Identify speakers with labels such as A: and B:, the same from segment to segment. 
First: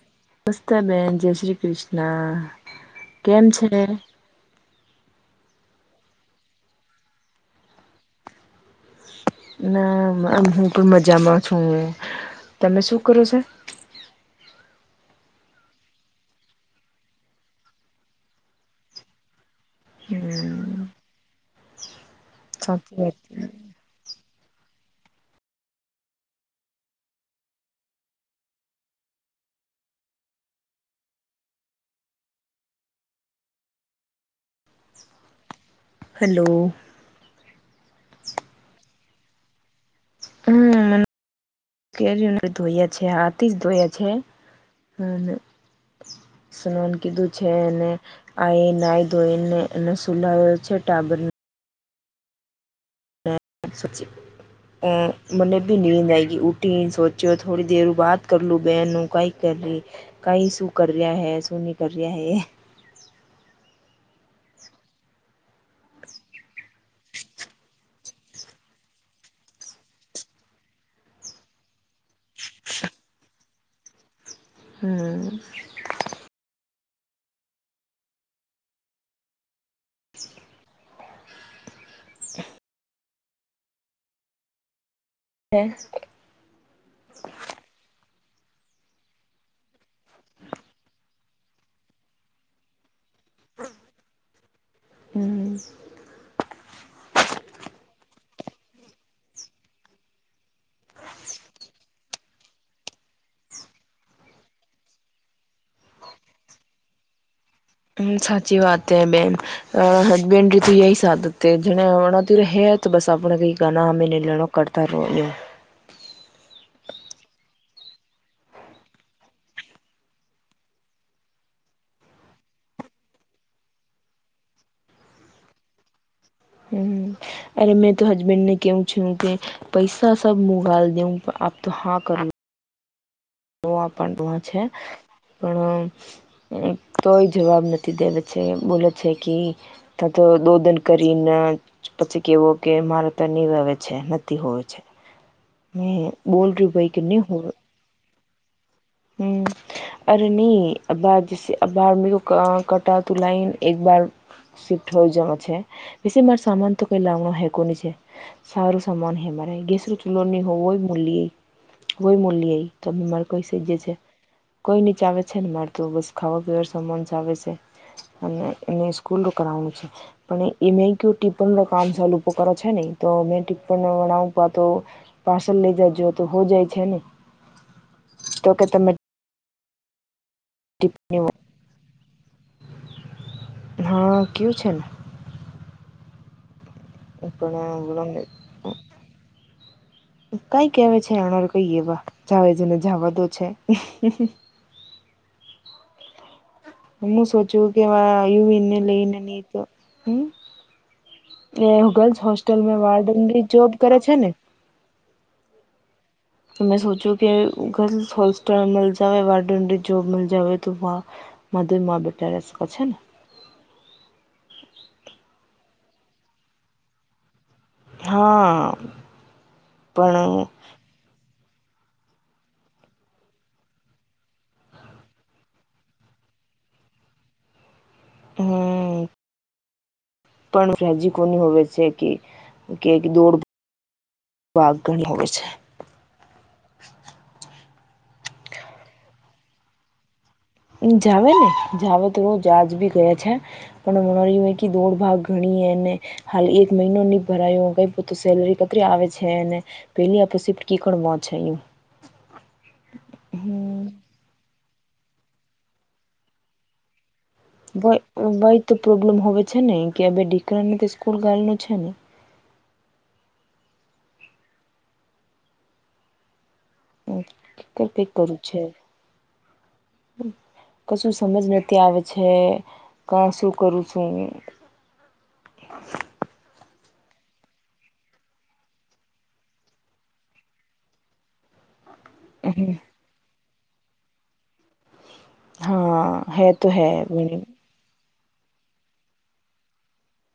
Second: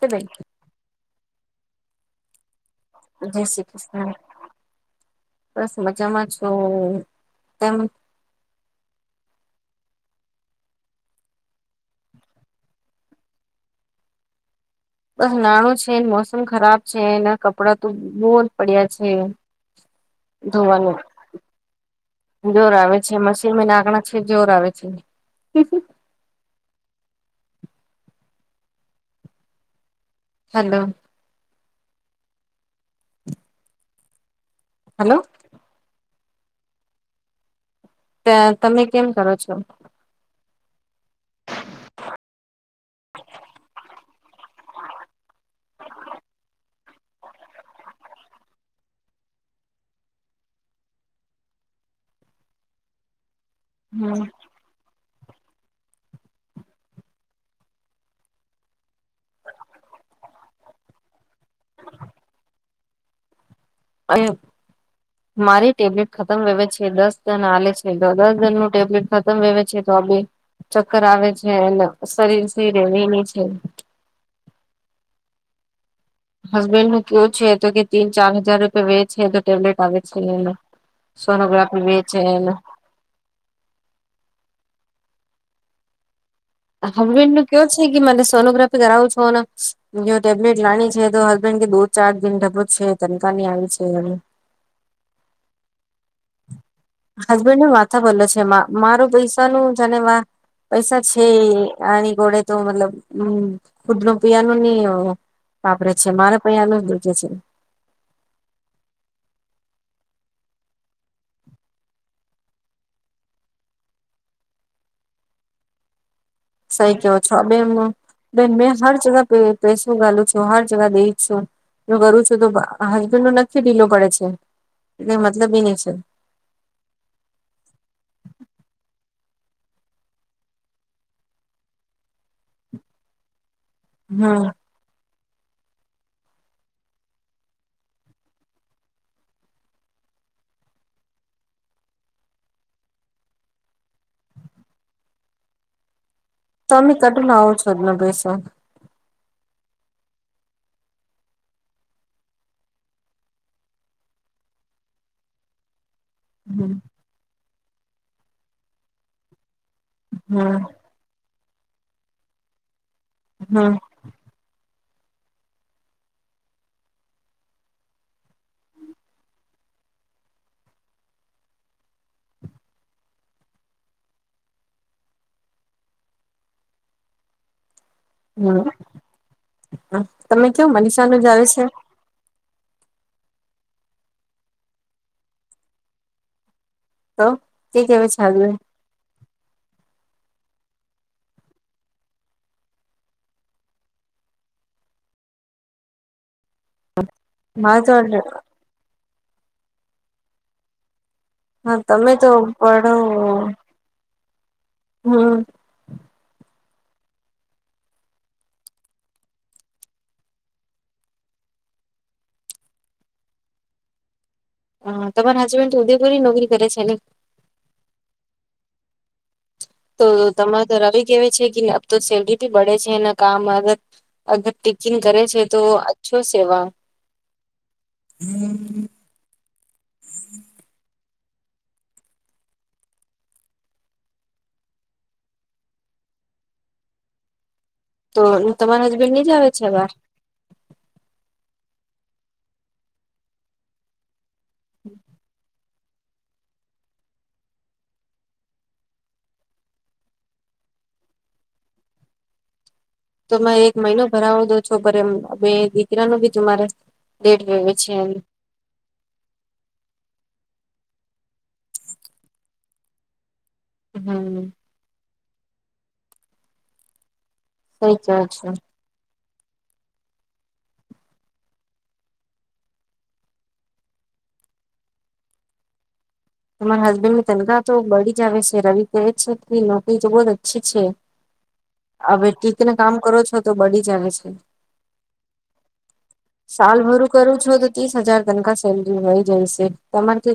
A: તો
B: નસ્ત, બેન જય શ્રી કૃષ્ણ
A: જય
B: કેમ
A: શ્રી
B: છે
A: કૃષ્ણ બસ મજામાં છ. તેમ
B: ના હુ, પણ મજામા છુ, તમે શું કરો છો.
A: બસ નાણ છે, મોસમ ખરાબ છેના કપડાં તો બહુ જ પડ્યા છે.
B: હમ
A: ધોવાનુ જોર
B: સાચી
A: આવે છે
B: વાત
A: મશીન માં નાકણા છે, જોર આવે છે. હલોલો હલો
B: હલો
A: ત તમે કેમ કરો છો.
B: કેરી ધોયા છે હાથી જ ધોયા છે. અને સનન કીધું છે. અનેને આ એ નાય ધોઈને એ સુલાવ્યો છે. ટાબર હ સચી
A: હમ
B: અ મને ભી નનીંદ આય, ગ ઉઊઠી સોચ્યો થોડી દર બાદ કરલું બહેનું કાઈક કર ર કઈ શું કર રહ્યા હૈ શું નહી કર રહ્યા હ
A: અ મારી ટેબ્લેટ ખતમ વવે છે દસ દન આાલે છે. દા જન ન ટેબ્લેટ ખતમ વ છે. તો આે ચક્કર આવે છે, અને શરીરથી રેવીની છે.
B: હમ.
A: હસબેન્ડ નું કેવુ છે, તો કે તીન ચાર હજાર રૂપિયા વે છે તો ટેબ્લેટ આવે છે એને સોનોગ્રાફી વેચે
B: હે.
A: હસબેન્ડ નું કેવું છે, કે મને સોનોગ્રાફી કરાવું છો જો ટેબલેટ લાની છે, તો હસબન્ડ કે દો ચાર દિન ડબો છે, તનકાની આવી છે, એ
B: હમ.
A: હસબેન્ડ ની માથા બોલો છે, મારો પૈસા ન જાને પૈસા છે આની ગોડે તો મતલબ હમ ખુદ નુ પીવાનું નહી વાપરે છે મારે પ આનું જ દજે છે.
B: હમ સાચી વાત હૈ બેન. હસબેન્ડ ત એ સાધ જે હણાતી હે બસ આપણે કઈ ગાના અમે નઈ લેણ. કરતા રો હી.
A: સહી કેવો છો બે. બેન મેં હર જગ પે પૈસું ગાલું છું, હર જગા દઈ છું. જો કરું છું તો હસબેન્ડ નો નક્કી ઢીલો પડે છે, એટલે મતલબ એ નહી છે.
B: હમ. અરે મેં તો હસબેન્ડ કેવુ છું કે પૈસા સબ મુગાલ દઉ આપ તો હા કરો. તોવા પણ
A: હમ
B: છે પણ. કોઈ જવાબ નથી દેવે છે બોલે છે કે. ત તો દોધન કરીને પછી કેવો કે મારે તો નીરવે છે નથી હોય છે
A: [inaudible]
B: હમ્મ બોલ. રહ્યું
A: તમે
B: ભાઈ કે
A: કટ ના આવો છો જ ન પૈસો
B: હમ. અરે નહી આબાર જ અબાર કટા તું લાઇન એકબાર શિફ્ટ હોય જમ છે. પી મારે
A: હમ
B: સામાન તો કઈ લાવનો હેકો ન છે સારું સામાન હે મારે ગેસર ચૂલો નહી
A: હમ
B: હોવય. [unintelligible] તમે મારે કોઈ સ જે છે કોઈ નીચ આવે છે ને મારતું બસ ખાવા પીવાનું સમાન આવે છે. અને એ સ્કૂલ રું કરઉ છે. પણ એમે ક ટીપણ કામ કરો છે નહી તો મે ટીપણ પાવ તો. પાર્સલ લઇ જજો તો હો જાય છે ને. તો કે તમે.
A: હ તમે કવ મનીષા નું
B: ટિપ્પણી
A: જ આવે છે.
B: હા કુ છે ને.
A: તો કે
B: એ
A: કેવા છે હાજબેન્ડ
B: ના એલો. કઈ કેવા છે એનાર કઈ એવા જાવજ ને જવા દો છે. હમું સોચ્યું
A: મારે તો
B: કેવા
A: હા
B: હું એને લે એને ન તો હમ. એ
A: તમે
B: ગર્લ્સ
A: તો
B: હોસ્ટેલ
A: પડો
B: વાર્ડન ભી જોબ કરે છે ને.
A: હમ.
B: મે સોચ્યું કે ગર્લ્સ હોસ્ટેલ માં જાવે વોડન રી જોબ તો. મધુમાં બેસ છે.
A: હ તમાર હસબન્ડ તો ઉદ્યોગોરી નોકરી કરે છે ને.
B: હા.
A: તો
B: પણ
A: તમારે તો રવી કેવા છે કે તો સેલરી બડે છે એના કામ. અગર પિકિંગ કરે છે તો અછો સેવા
B: હમ પણ સજી કોની હોવે છે કે કે દોડ. [inaudible]
A: તો તમારા હસબેન્ડ ની જ આવે છે વા
B: જાવ ને જાવ તો બ જજ ભી ગયા છે પણ મ રહ. દોડ ભાગ ઘણી એ ને. હાલ એક મહિનો નહીં ભરાયો કંઈ બધી સેલરી કઈ થીઆવે છે એને [inaudible]
A: તો એક મહિનો ભરાવો દો છો પર એમ બે દીકરા ન ભી તું મારે [inaudible]
B: ભય તો પ્રોબ્લેમ હો છે ને કે દીકરાને તો સ્કૂલ છે ને.
A: હમ.
B: હ
A: સઈ
B: કઈ
A: કેવ
B: કરું
A: છો
B: છે. કશું સમજ નથી આવે છે ક શું કરું નય.
A: તમારા હસબન્ડ ની તનખા તો બળી જ આવે છે રવિ કહે છે કે, નોકરી તો બહુ જ અચ્છી છે. હવે ટીકીને કામ કરો છો તો બડી જલે છે.
B: હા હે તો
A: સાલ
B: હે
A: ભરું કરું છું તો ત્રીસ હજાર તનકા સેલરી મળી જાય છે તમારે કે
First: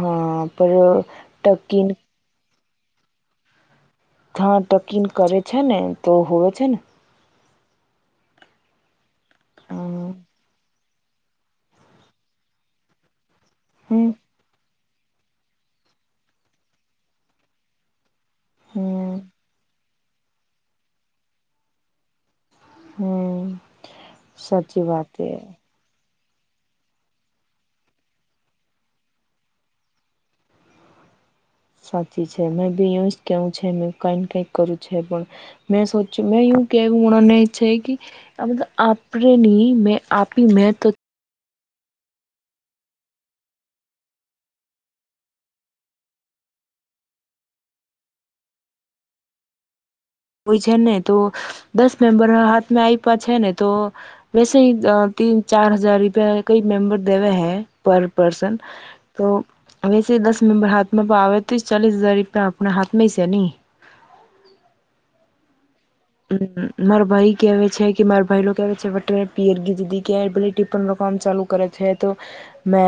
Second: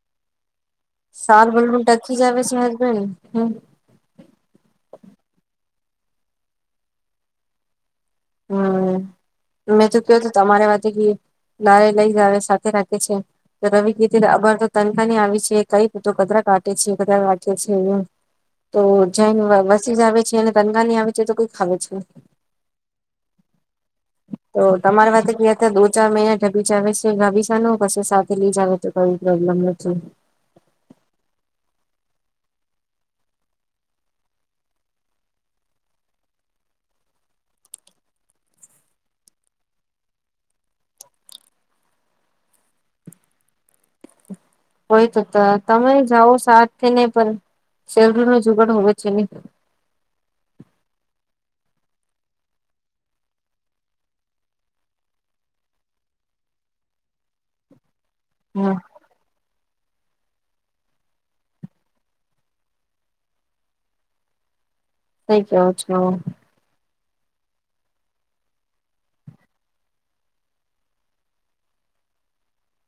B: હા પર ટકીન
A: [inaudible]
B: હા ટકીન કરે છે ને તો હોવે છે ને
A: હમ મેં તો
B: હમ
A: કહ તું તમારે વાત હારે લઈ જ આવે સાથે રાખે છે રવિ કીર્તિને અમાર તો તનખાની આવી છે કઈ તો કધરા કાટેે છે કરા કાટે છે એમ તો
B: હમ
A: જને વસી જ આવે છે અને તનગાની આવે છે તો કોઈ ખાવ જ
B: હમ
A: તો
B: સાચી
A: તમારી
B: એ
A: વાત ક્યા હતા દો ચાર મહિને તાબીજ આવે છે ગાબીસા ન પ સાથે લઈ જ આવે તો કઈ પ્રોબ્લેમ નથી.
B: સાચી છે મે બી એ કેવું છે મે કઈને કઈક કરું છે પણ [inaudible] આ બધી આપણે નહી મેં આપી મેં તો
A: હોય તો તમે જાઓ સાથે નહી પણ સેલરી નો જુગાડ હોવે છે નહી
B: હોય છે ને તો દસ મેમ્બર હાથમાં આપ્યા છે ને તો વેસે તીન ચાર હજાર રૂપિયા કઈ મેમ્બર દેવે હૈ પર પરસન
A: હા
B: તો વૈસે દસ મેમ્બર હાથમાં આવેવે તો ચાલીસ હજાર રૂપિયા આપણા હાથમાં છે નય.
A: થઈ કે [inaudible]
B: મારા ભાઈ કેવે છે કે મારા ભાઈ ન કે છે કે ટીફીન નુ કામ ચાલુ કરે છે તો મે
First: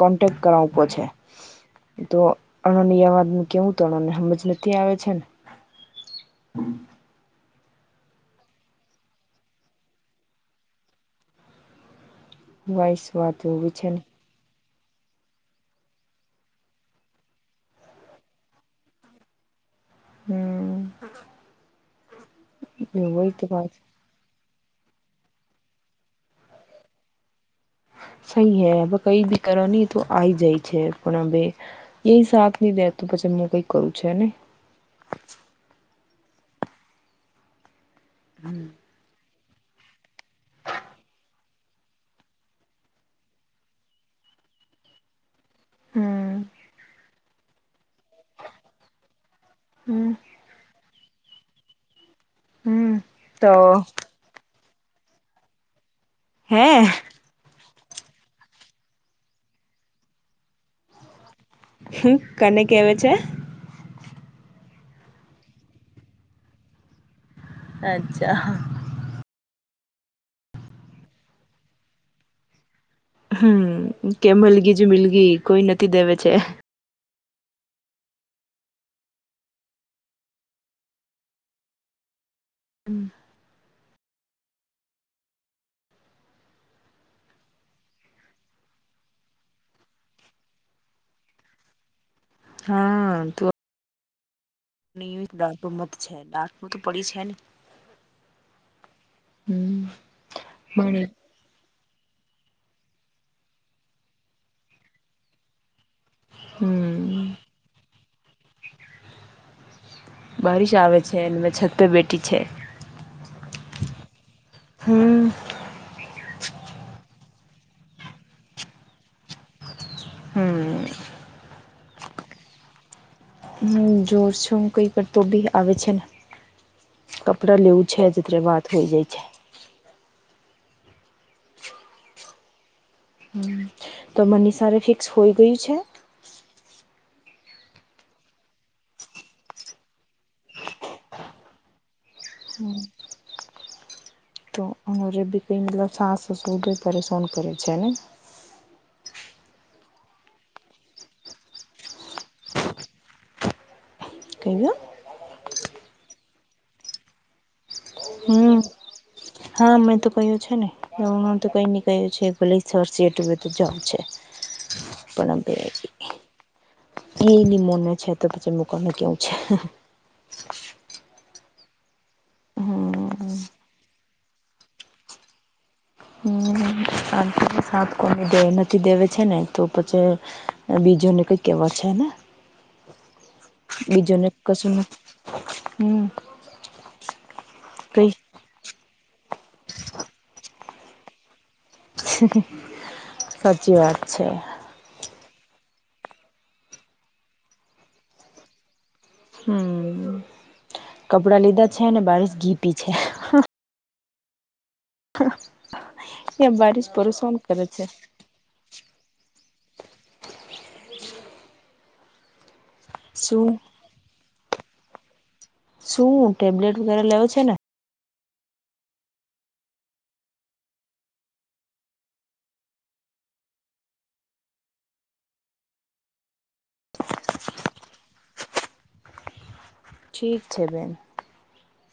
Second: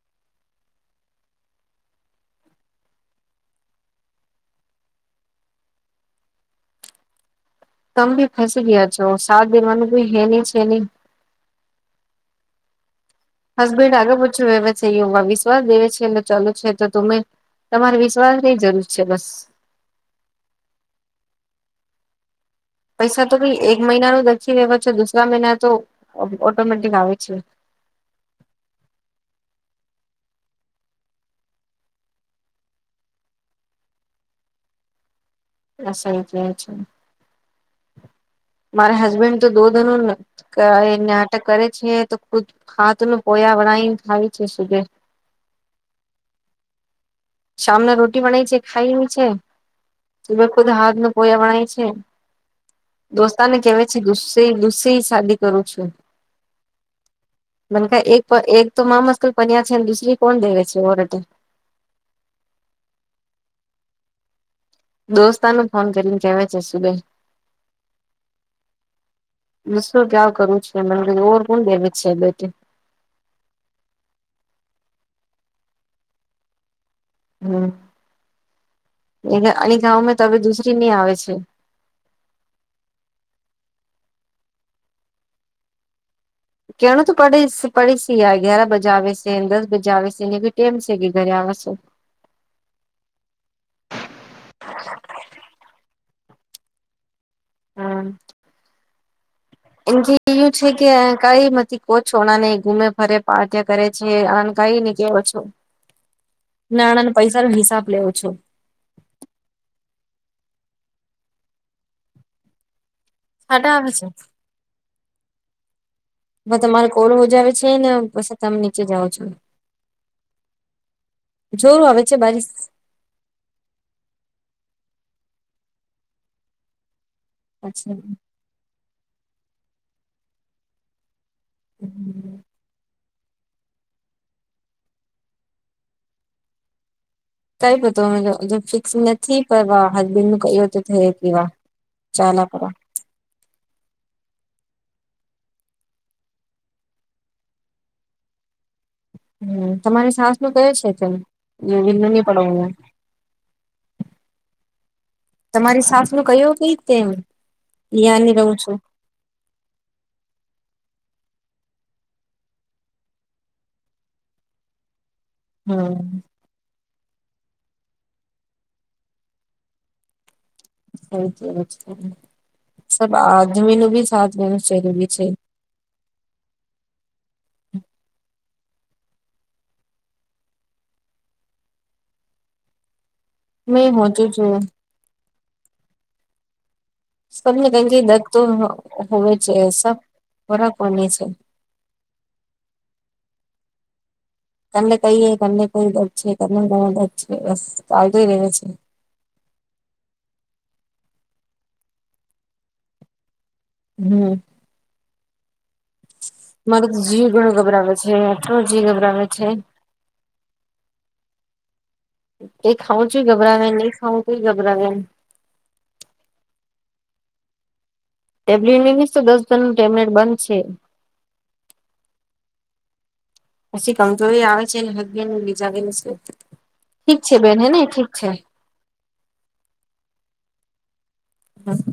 B: કોન્ટેક્ટ કરાવ પર છે. તો અણનયાવાદ કેવું તણને સમજ નથી આવે છે ને હમ
A: તમે ભી ફસી ગયા છો સાત દિવા નું ભી હે નય છે નય
B: વયસવાટ
A: હસબન્ડ આગળ પૂછ્યું સહયોગમાં વિશ્વાસ દેવે છે એટલે ચાલ છે તો તમે તમારે વિશ્વાસની જરૂર છે બસ.
B: હમ
A: પૈસા
B: વહી
A: તો ભી
B: વાત
A: એક મહિના ન દખી લેવા છે દુસરા મહિના તો ઓટોમેટિક આવે છે.
B: સહી હે હવે કઈ બી કરવાની તો આવીઈ જાય છે પણ હ એ સાથ નહી દે તો પછી હું કઈક કરું છે ને
A: [inaudible]
B: હમ
A: મારે હસબેન્ડ તો દો ધનોને ક એ નાટક કરે છે તો ખુદ હાત નું પોયા વળ થાય છે સુજે
B: હમ [inaudible]
A: સામને રોટી બનાાય છે ખાઈ એવી છે.
B: હમ [inaudible]
A: ત ખુદ હાથ ન પોયા વણાય છે
B: હમ તો
A: દોસ્તાને કેવા છે ગુસ્ લુસે શાદી કરું છું.
B: હે
A: બણકા એક એક તો મામસ્કલ પનિયા છેને દુસરી કોણ દેવે છે ઓ રતે [unintelligible]
B: હ કને કેવા છે.
A: દોસ્તાને ફોન કરીને કેવા છે સુદાઈ
B: અચ્છા
A: શું ક્યાં કરવું છ મને ઓર કોણ દેવી છે બેટે
B: હમ કે મલગી જો મિલગી કોઈ નથી દેવે છે.
A: હમ આની ગંમાં તવે દુસરી નહી આવે છે.
B: હમ [inaudible] [unintelligible]
A: કેણું તો પડી પડીશ ગ્યાર બજા આવે છે દસ બજા આવે છે એને ભી ટેમ છે કે ઘરે આવેશ
B: હા તું [inaudible] [unintelligible] ાટ મત છે દાટમ તો પડી છે ને [unintelligible]
A: હમ
B: હમ
A: એમ કે ું છે કે
B: મણી
A: કઈ થી કો છો ના નહી ગુમે ફરે પાર્ટ્યા કરે છે અણ કઈ ને કેવો છો નાના ના
B: હમ
A: પૈસા નો હિસાબ લેવો છો
B: બારિશ આવેે છે એમાં છતપે બેટી છે
A: સાડા હ છે [inaudible] [unintelligible]
B: હમ
A: હ તમારે કોળું મજાવ છે ને પછ તમે નીચે જાાવ છો.
B: હમ
A: જોર આવે છે બારીશ
B: હમ જોર છુંું કઈ વાર તો બી આવે છે ને કપડા લેવું
A: અચ્છા
B: છે જત્ર વાત હોય જાય છે.
A: હમ [inaudible] [unintelligible]
B: હમ તો મને સારે ફિક્સ હોઈ ગયું છે.
A: કઈ ફિક્સ નથી કરવા હસબેન્ડ નું ક તો થઈ કેવા ચાાલ પરા [inaudible] [unintelligible]
B: તો અરે બી કઈ મત સાસસ ઉડે ત્યારે સોન કરે છે ને
A: હમ તમારી સાસ નું કયો છે તેમ વિ નહી પડ
B: કહીયા [inaudible] [unintelligible]
A: તમારી સાસ નું કયોું કઈતેમ
B: હમ હા મેં તો કહ્યું છે ને એ હ આમ તો કઈ ન કહ્યું છે ભલે સર સિટું તો જઉ છે પણ
A: હમ
B: એની મોને છે તો પછી મકવાનું કેવું છે.
A: સ
B: હમ
A: સબ આદમી નું બી સાથ ગું જરૂરી છે
B: હ સાત કોનેે નથી દેવે છે ને તો પછી બીજો ને કઈ કેવ છે ને
A: [inaudible] [unintelligible] મેં હોચું
B: બીજોને
A: જો
B: કશું હમ
A: તમને કી દ
B: કઈ
A: તો હોવે છે સબ ખોરાકની છે.
B: સાચી વાત છે.
A: તમને કહીએ તમને કોઈ દદ છે તમને ઘણ દદ છે બસ ચાલતોય રહ્યો છે.
B: હમ કપડાં લીધા છે ને બારશ ઘીપી છે.
A: હમ
B: એ
A: મારો
B: બારીશ
A: તો જી
B: પરેશાન
A: ઘણો
B: કરે
A: ગભરાવે છે અટલો જી ગભરાવે છે એ ખાઉ છ
B: શું
A: ઘબરાવે નઈ ખાં છ તોું ઘબરાવે
B: શું ટેબ્લેટ વગેરે લેવ છે ને
A: ટેબ્લેટ નીસ દસ જણનું ટેબ્લેટ બંધ છે પછી કમજોરી આવે છે હસબેન્ડ બીજા ઠીક છે બેન હે ન ઠીક છે
B: ઠીક છે બેન
A: હા